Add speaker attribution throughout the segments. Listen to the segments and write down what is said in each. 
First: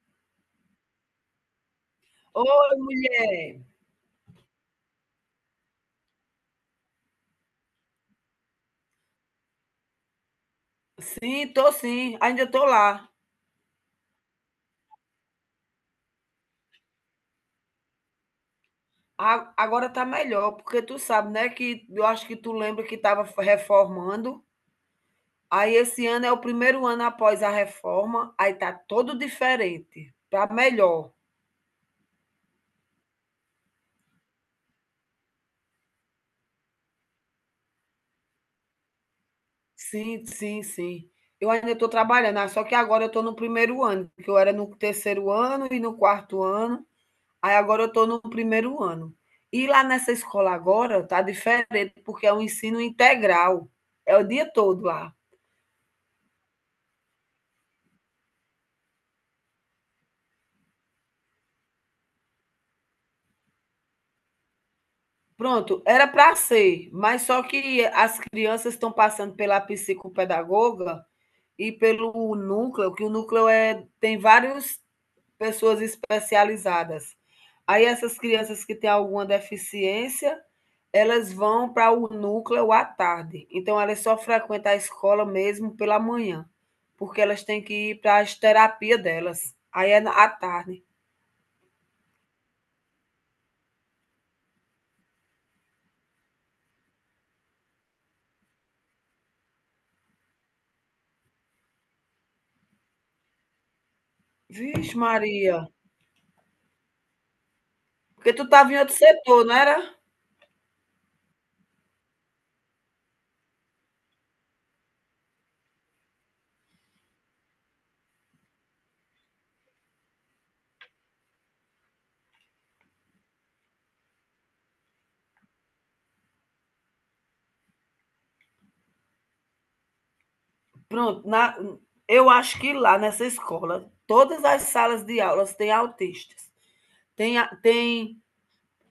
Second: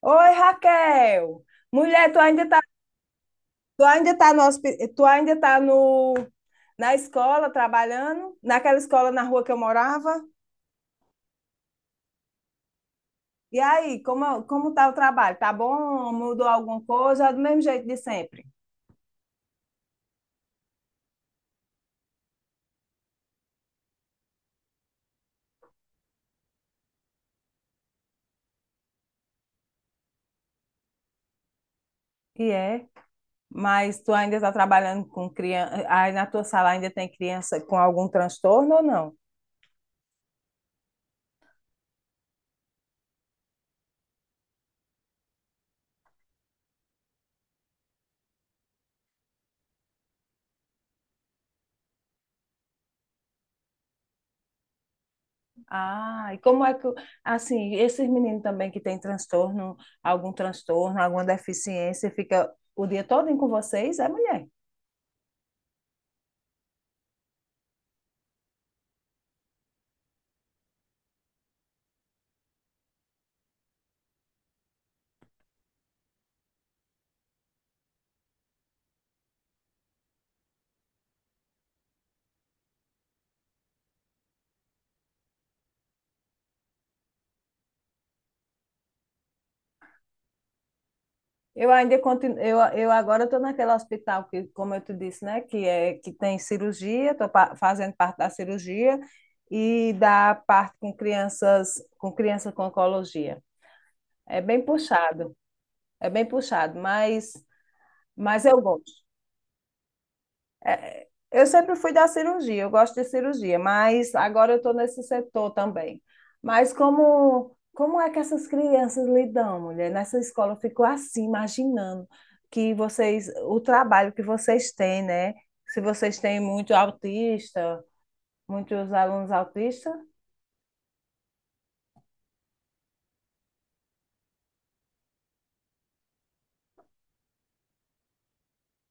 Speaker 1: Oi, Raquel. Mulher,
Speaker 2: Oi, mulher.
Speaker 1: tu ainda tá no, na escola trabalhando, naquela escola na rua que eu morava?
Speaker 2: Sim, tô sim. Ainda tô lá.
Speaker 1: E aí, como tá o trabalho? Tá bom? Mudou alguma coisa? É do mesmo jeito de sempre.
Speaker 2: Agora tá melhor, porque tu sabe, né, que eu acho que tu lembra que tava reformando. Aí esse ano é o primeiro ano após a reforma, aí tá todo diferente, tá melhor.
Speaker 1: E é. Mas tu ainda tá trabalhando com criança, aí na tua sala ainda tem criança com algum transtorno ou não?
Speaker 2: Sim. Eu ainda estou trabalhando, só que agora eu estou no primeiro ano, porque eu era no terceiro ano e no quarto ano. Aí agora eu estou no primeiro ano. E lá nessa escola agora está diferente, porque é um ensino integral. É o dia todo lá.
Speaker 1: Ah, assim, esses meninos também que têm transtorno, algum transtorno, alguma deficiência, fica o dia todo com vocês, é mulher.
Speaker 2: Pronto, era para ser, mas só que as crianças estão passando pela psicopedagoga e pelo núcleo, que o núcleo é, tem várias pessoas especializadas. Aí essas crianças que têm alguma deficiência, elas vão para o núcleo à tarde. Então elas só frequentam a escola mesmo pela manhã, porque elas têm que ir para as terapias delas. Aí é à tarde.
Speaker 1: Eu ainda continuo, eu agora estou naquele hospital que, como eu te disse, né, que é que tem cirurgia, estou fazendo parte da cirurgia e da parte com crianças, com crianças com oncologia. É bem
Speaker 2: Vixe,
Speaker 1: puxado,
Speaker 2: Maria,
Speaker 1: é bem puxado,
Speaker 2: porque tu
Speaker 1: mas eu
Speaker 2: estava em outro
Speaker 1: gosto.
Speaker 2: setor, não era?
Speaker 1: É, eu sempre fui da cirurgia, eu gosto de cirurgia, mas agora eu estou nesse setor também. Mas como é que essas crianças lidam, mulher? Nessa escola eu fico assim, imaginando que vocês, o trabalho que vocês têm, né? Se vocês têm muito autista, muitos alunos autistas.
Speaker 2: Pronto, na, eu acho que lá nessa escola, todas as salas de aulas têm autistas. Tem, a- tem,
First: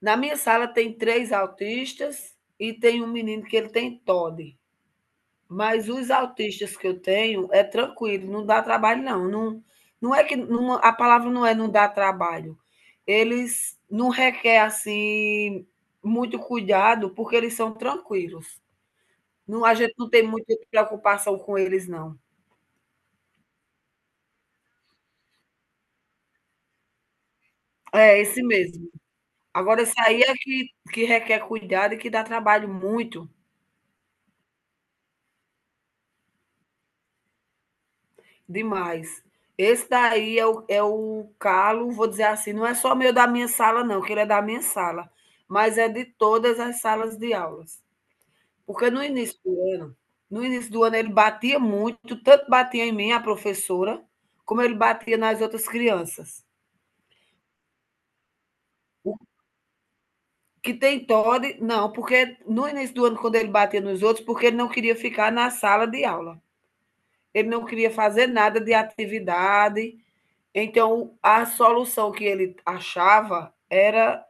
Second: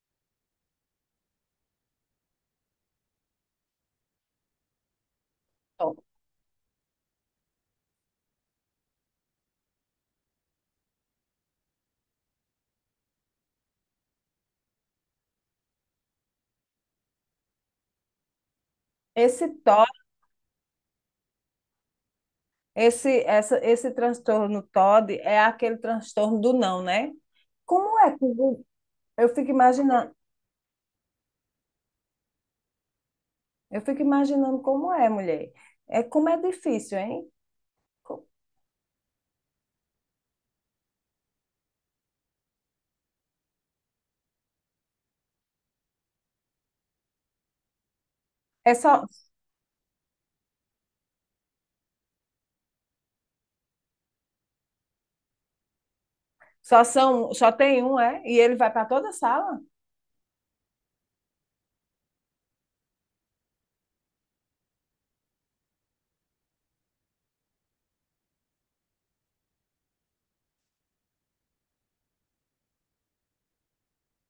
Speaker 2: na minha sala tem três autistas e tem um menino que ele tem TOD. Mas os autistas que eu tenho é tranquilo, não dá trabalho não. Não, não é que não- a palavra não é não dá trabalho. Eles não requer assim muito cuidado porque eles são tranquilos.
Speaker 1: Esse
Speaker 2: Não, a gente não tem muita preocupação com eles não.
Speaker 1: Esse transtorno TOD é aquele transtorno do não, né? Como é?
Speaker 2: É
Speaker 1: Que
Speaker 2: esse
Speaker 1: vo-
Speaker 2: mesmo.
Speaker 1: Eu fico
Speaker 2: Agora esse
Speaker 1: imaginando,
Speaker 2: aí é que requer cuidado e que dá trabalho muito,
Speaker 1: eu fico imaginando como é, mulher. É como é difícil, hein? Co-
Speaker 2: demais. Esse daí é o calo, vou dizer assim, não é só meu da minha sala não, que ele é da minha sala, mas é de todas as salas de aulas.
Speaker 1: É
Speaker 2: Porque no
Speaker 1: só,
Speaker 2: início do ano no início do ano ele batia muito, tanto batia em mim, a professora, como ele batia nas outras crianças.
Speaker 1: só são, só tem um, é? E ele vai para toda a
Speaker 2: O
Speaker 1: sala?
Speaker 2: que tem TOD não, porque no início do ano quando ele batia nos outros, porque ele não queria ficar na sala de aula. Ele não queria fazer nada de atividade. Então, a solução que ele achava era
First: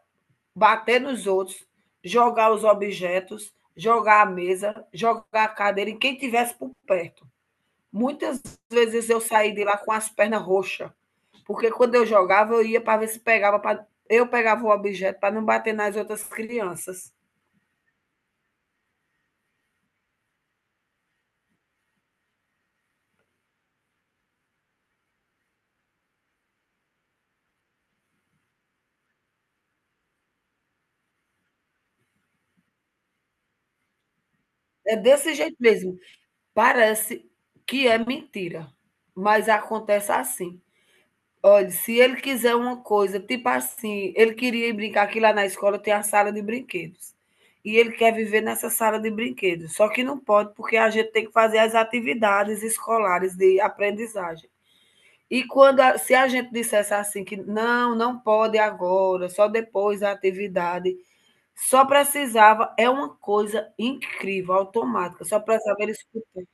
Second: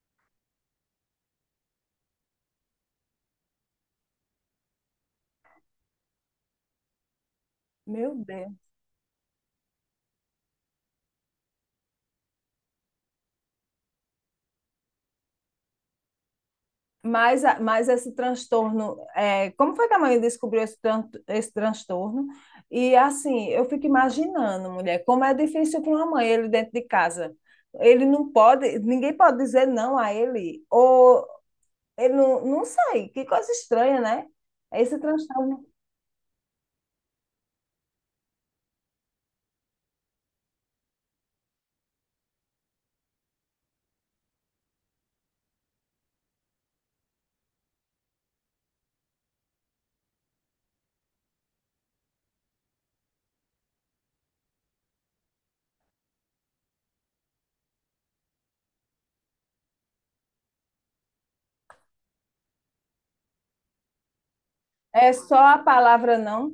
Speaker 2: bater nos outros, jogar os objetos, jogar a mesa, jogar a cadeira em quem tivesse por perto.
Speaker 1: Meu
Speaker 2: Muitas
Speaker 1: Deus.
Speaker 2: vezes eu saí de lá com as pernas roxas, porque quando eu jogava, eu ia para ver se pegava. Eu pegava o objeto para não bater nas outras crianças.
Speaker 1: Mas esse transtorno, é, como foi que a mãe descobriu esse transtorno? E assim, eu fico imaginando, mulher, como é difícil para uma mãe ele dentro de casa. Ele não pode, ninguém pode dizer não a ele. Ou ele não, não sei, que coisa estranha, né?
Speaker 2: É
Speaker 1: Esse
Speaker 2: desse jeito
Speaker 1: transtorno
Speaker 2: mesmo. Parece que é mentira, mas acontece assim. Olha, se ele quiser uma coisa, tipo assim, ele queria ir brincar que lá na escola tem a sala de brinquedos. E ele quer viver nessa sala de brinquedos. Só que não pode, porque a gente tem que fazer as atividades escolares de aprendizagem. E quando se a gente dissesse assim que não, não pode agora, só depois da atividade, só precisava, é uma coisa incrível,
Speaker 1: é
Speaker 2: automática,
Speaker 1: só
Speaker 2: só
Speaker 1: a
Speaker 2: precisava ele.
Speaker 1: palavra não.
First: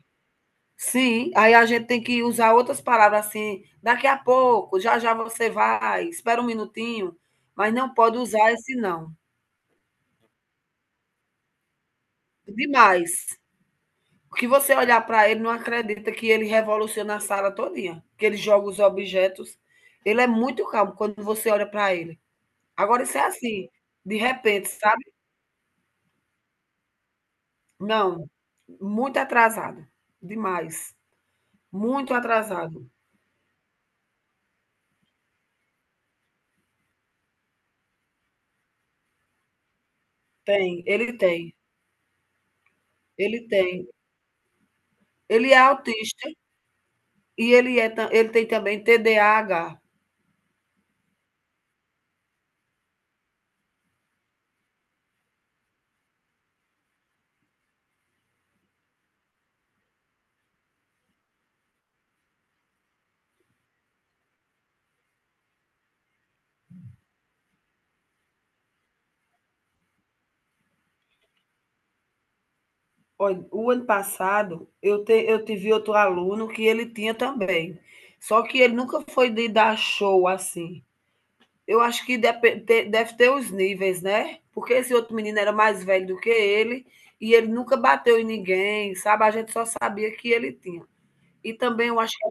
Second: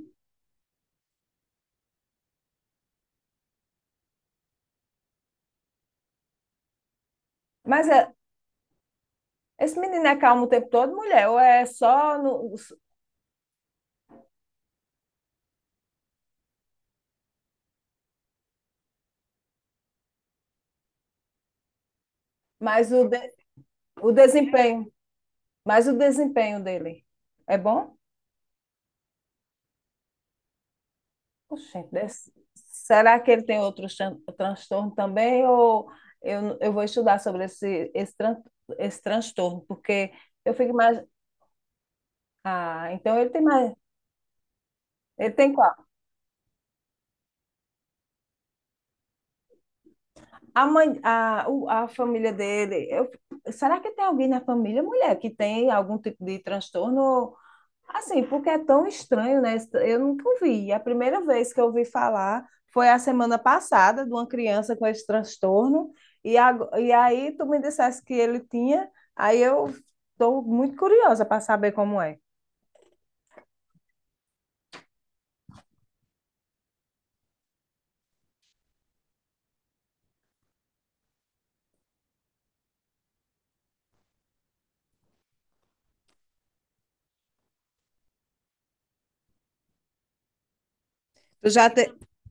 Speaker 2: Sim, aí a gente tem que usar outras palavras assim, daqui a pouco, já já você vai, espera um minutinho, mas
Speaker 1: Mas
Speaker 2: não
Speaker 1: é-
Speaker 2: pode usar esse não.
Speaker 1: esse menino é calmo o tempo todo, mulher, ou é só no,
Speaker 2: Demais. O que você olhar para ele não acredita que ele revoluciona a sala todinha, que ele joga os objetos. Ele é muito calmo quando você olha para ele.
Speaker 1: mas
Speaker 2: Agora
Speaker 1: o,
Speaker 2: isso é
Speaker 1: de-
Speaker 2: assim,
Speaker 1: o
Speaker 2: de repente,
Speaker 1: desempenho,
Speaker 2: sabe?
Speaker 1: mas o desempenho dele é bom?
Speaker 2: Não, muito atrasado, demais,
Speaker 1: Oxente,
Speaker 2: muito
Speaker 1: des-
Speaker 2: atrasado.
Speaker 1: será que ele tem outros transtorno também? Ou eu vou estudar sobre esse transtorno, porque eu fico
Speaker 2: Tem,
Speaker 1: mais.
Speaker 2: ele tem,
Speaker 1: Ah, então ele tem
Speaker 2: ele
Speaker 1: mais.
Speaker 2: tem.
Speaker 1: Ele tem
Speaker 2: Ele é
Speaker 1: qual?
Speaker 2: autista. E ele é tam ele tem também TDAH.
Speaker 1: A mãe, a, o- a família dele. Será que tem alguém na família, mulher, que tem algum tipo de transtorno? Assim, porque é tão estranho, né? Eu nunca ouvi. A primeira vez que eu ouvi falar foi a semana passada de uma criança com esse transtorno. E, e aí tu me dissesse que ele tinha, aí eu estou muito curiosa para saber como é.
Speaker 2: Olha, o ano passado eu tive outro aluno que ele tinha também, só que ele nunca foi de dar show, assim. Eu acho que depe te deve ter os níveis, né, porque esse outro menino era mais velho do que ele, e ele nunca bateu em ninguém, sabe, a gente só sabia que ele tinha.
Speaker 1: Tu
Speaker 2: E
Speaker 1: já
Speaker 2: também
Speaker 1: te...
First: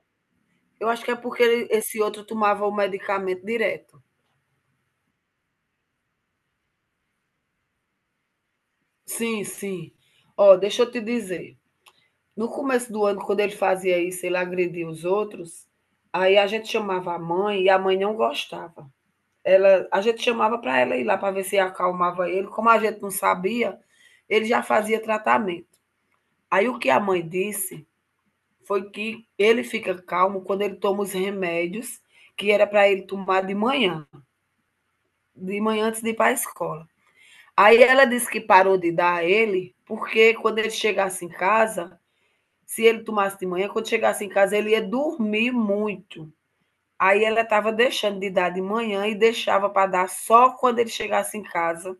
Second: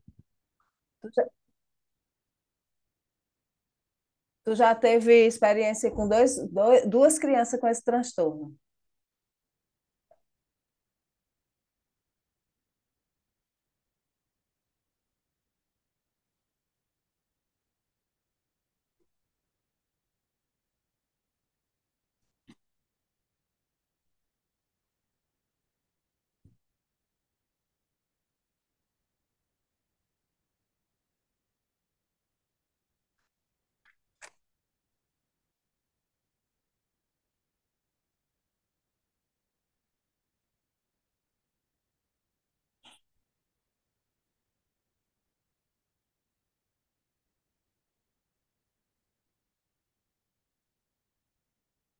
Speaker 2: eu acho
Speaker 1: Tu
Speaker 2: que é
Speaker 1: já,
Speaker 2: porque ele esse outro tomava o medicamento direto.
Speaker 1: tu já teve experiência com duas crianças com esse transtorno?
Speaker 2: Sim, sim. Ó, deixa eu te dizer. No começo do ano, quando ele fazia isso, ele agredia os outros, aí a gente chamava a mãe e a mãe não gostava. Ela, a gente chamava para ela ir lá para ver se acalmava ele. Como a gente não sabia, ele já fazia tratamento. Aí o que a mãe disse foi que ele fica calmo quando ele toma os remédios que era para ele tomar de manhã antes de ir para a escola. Aí ela disse que parou de dar a ele, porque quando ele chegasse em casa, se ele tomasse de manhã, quando chegasse em casa, ele ia dormir muito. Aí ela estava deixando de dar de manhã e deixava para dar só quando ele chegasse em casa,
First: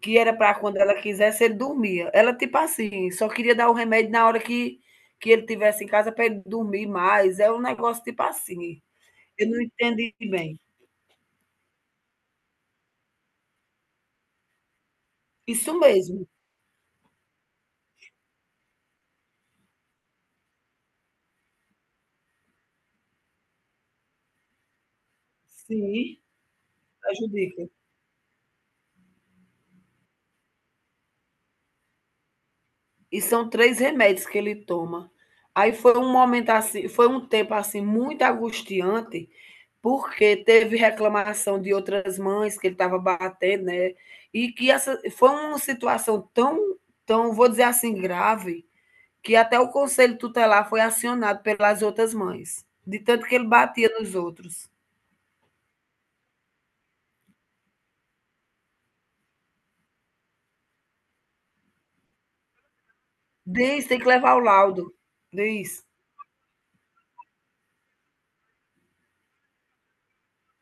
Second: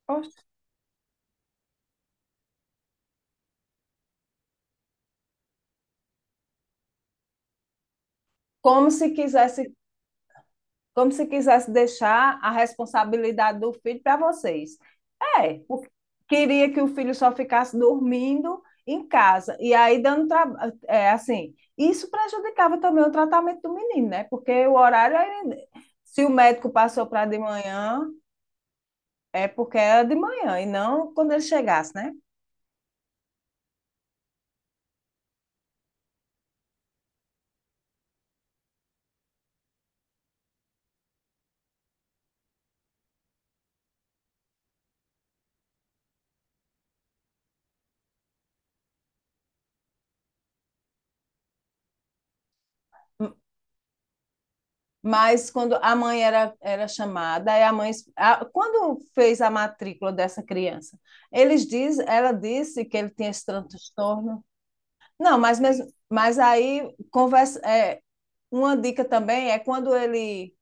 Speaker 2: que era
Speaker 1: Oxe.
Speaker 2: para quando ela quisesse, ele dormia. Ela, tipo assim, só queria dar o remédio na hora que ele tivesse em casa para ele dormir mais. É um negócio tipo assim.
Speaker 1: Como se
Speaker 2: Eu não
Speaker 1: quisesse
Speaker 2: entendi bem.
Speaker 1: como se quisesse deixar a responsabilidade do filho para vocês. É,
Speaker 2: Isso
Speaker 1: porque
Speaker 2: mesmo.
Speaker 1: queria que o filho só ficasse dormindo em casa e aí dando trabalho, é, assim, isso prejudicava também o tratamento do menino, né? Porque o horário ele-
Speaker 2: Sim,
Speaker 1: se o médico passou para de
Speaker 2: ajude.
Speaker 1: manhã, é porque era de manhã e não quando ele chegasse, né?
Speaker 2: E são 3 remédios que ele toma. Aí foi um momento assim foi um tempo, assim, muito angustiante, porque teve reclamação de outras mães que ele estava batendo, né, e que essa foi uma situação tão, vou dizer assim, grave, que até o conselho tutelar foi acionado pelas outras mães, de tanto que ele batia nos outros.
Speaker 1: Mas quando era chamada, quando fez a matrícula dessa criança, ela disse que ele tinha esse
Speaker 2: Diz: "Tem que levar o
Speaker 1: transtorno.
Speaker 2: laudo",
Speaker 1: Não, mas
Speaker 2: diz.
Speaker 1: mesmo, mas aí conversa, é, uma dica também é quando ele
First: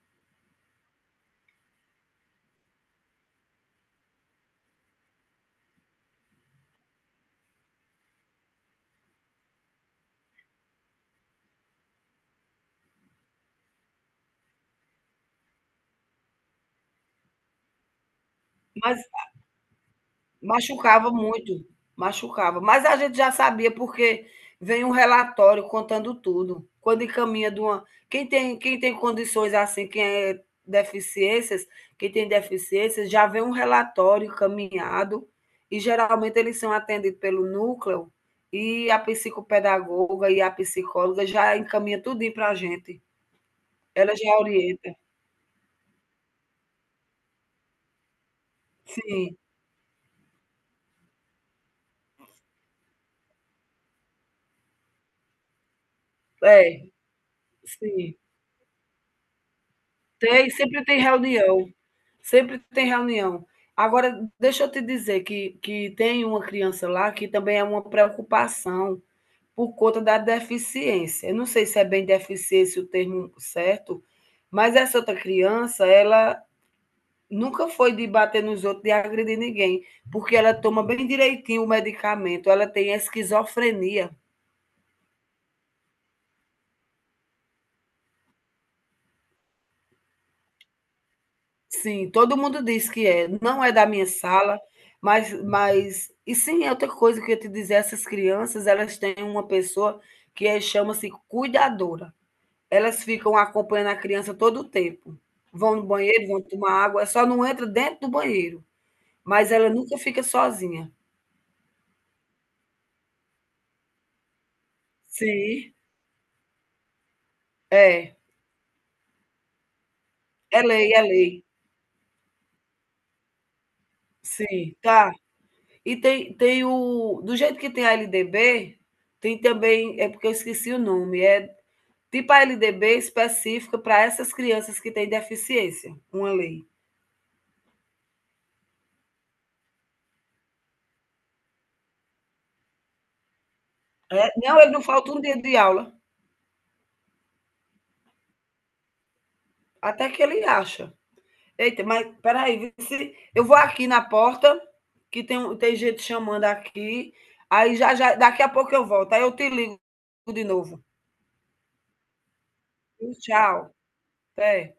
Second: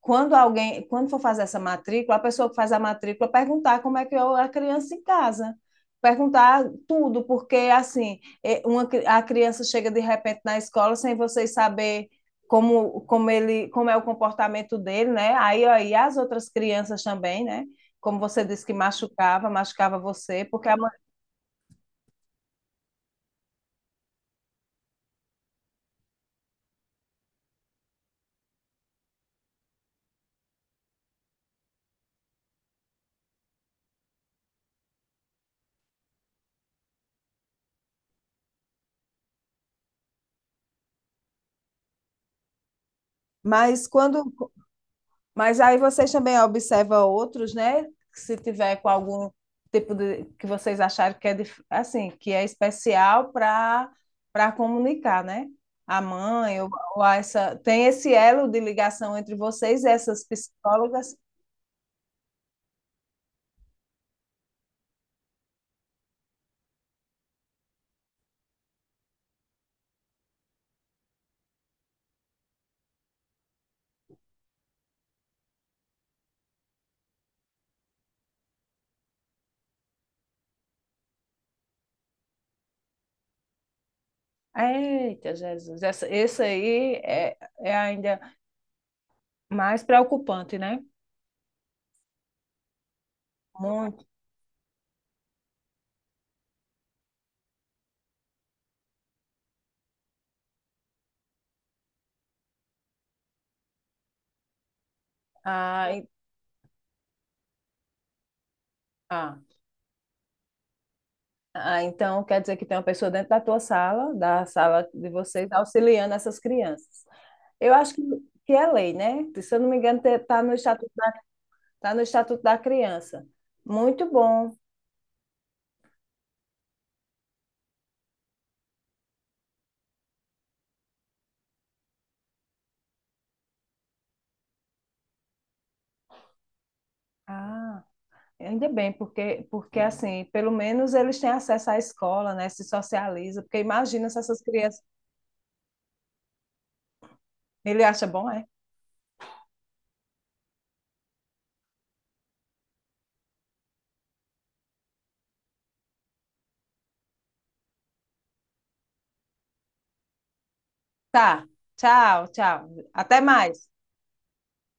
Speaker 1: quando alguém, quando for fazer essa matrícula, a pessoa que faz a matrícula perguntar como é que é a criança em casa. Perguntar tudo, porque assim, é, uma, a criança chega de repente na escola sem vocês saber como, como ele, como é o comportamento dele, né? Aí as outras crianças também, né? Como você disse que
Speaker 2: Mas
Speaker 1: machucava, machucava você, porque a... mãe...
Speaker 2: Machucava muito, machucava. Mas a gente já sabia porque vem um relatório contando tudo. Quando encaminha de uma quem tem condições assim, quem é deficiências, quem tem deficiências, já vem um relatório encaminhado e geralmente eles são atendidos pelo núcleo e a psicopedagoga e a psicóloga já encaminha tudinho para a gente.
Speaker 1: mas
Speaker 2: Ela
Speaker 1: quando
Speaker 2: já orienta.
Speaker 1: Mas aí vocês também observam outros, né? Se tiver com algum
Speaker 2: Sim,
Speaker 1: tipo de que vocês acharem que é assim, que é especial para comunicar, né? A mãe ou,
Speaker 2: é,
Speaker 1: ou a essa tem esse
Speaker 2: sim.
Speaker 1: elo de ligação entre vocês e essas
Speaker 2: Tem, sempre tem
Speaker 1: psicólogas.
Speaker 2: reunião. Sempre tem reunião. Agora, deixa eu te dizer que tem uma criança lá que também é uma preocupação por conta da deficiência. Eu não sei se é bem deficiência o termo certo, mas essa outra criança, ela nunca foi de bater nos outros, de agredir ninguém, porque ela toma bem direitinho o medicamento, ela tem esquizofrenia.
Speaker 1: Eita, Jesus, essa, esse aí é, é ainda mais preocupante, né?
Speaker 2: Sim, todo mundo diz que é. Não é da
Speaker 1: Muito.
Speaker 2: minha sala, mas sim, é outra coisa que eu ia te dizer, essas crianças, elas têm uma pessoa que é chama-se cuidadora. Elas ficam acompanhando a criança todo o tempo. Vão no
Speaker 1: Ah, e-
Speaker 2: banheiro, vão tomar água, só não entra dentro do banheiro,
Speaker 1: ah.
Speaker 2: mas ela nunca fica sozinha.
Speaker 1: Ah, então quer dizer que tem uma pessoa dentro da tua sala, da sala de vocês,
Speaker 2: Sim,
Speaker 1: auxiliando essas crianças. Eu acho
Speaker 2: é.
Speaker 1: que é lei, né? Se eu não me engano, está no
Speaker 2: É lei,
Speaker 1: estatuto,
Speaker 2: é lei.
Speaker 1: tá no estatuto da criança. Muito bom.
Speaker 2: Sim, tá. E tem tem o do jeito que tem a LDB, tem também é porque eu esqueci o nome, é tipo a LDB específica para essas crianças que têm deficiência, uma lei.
Speaker 1: Ah, ainda bem, porque, porque assim, pelo menos eles têm acesso à escola, né? Se socializa, porque imagina se
Speaker 2: É,
Speaker 1: essas
Speaker 2: não, ele não
Speaker 1: crianças.
Speaker 2: falta um dia de aula,
Speaker 1: Ele acha bom, é?
Speaker 2: até que ele acha. Eita, mas peraí, se eu vou aqui na porta, que tem, um, tem gente chamando aqui, aí já, já daqui a pouco eu volto, aí eu te ligo de novo.
Speaker 1: Tá. Tchau, tchau. Até
Speaker 2: Tchau.
Speaker 1: mais.
Speaker 2: Até.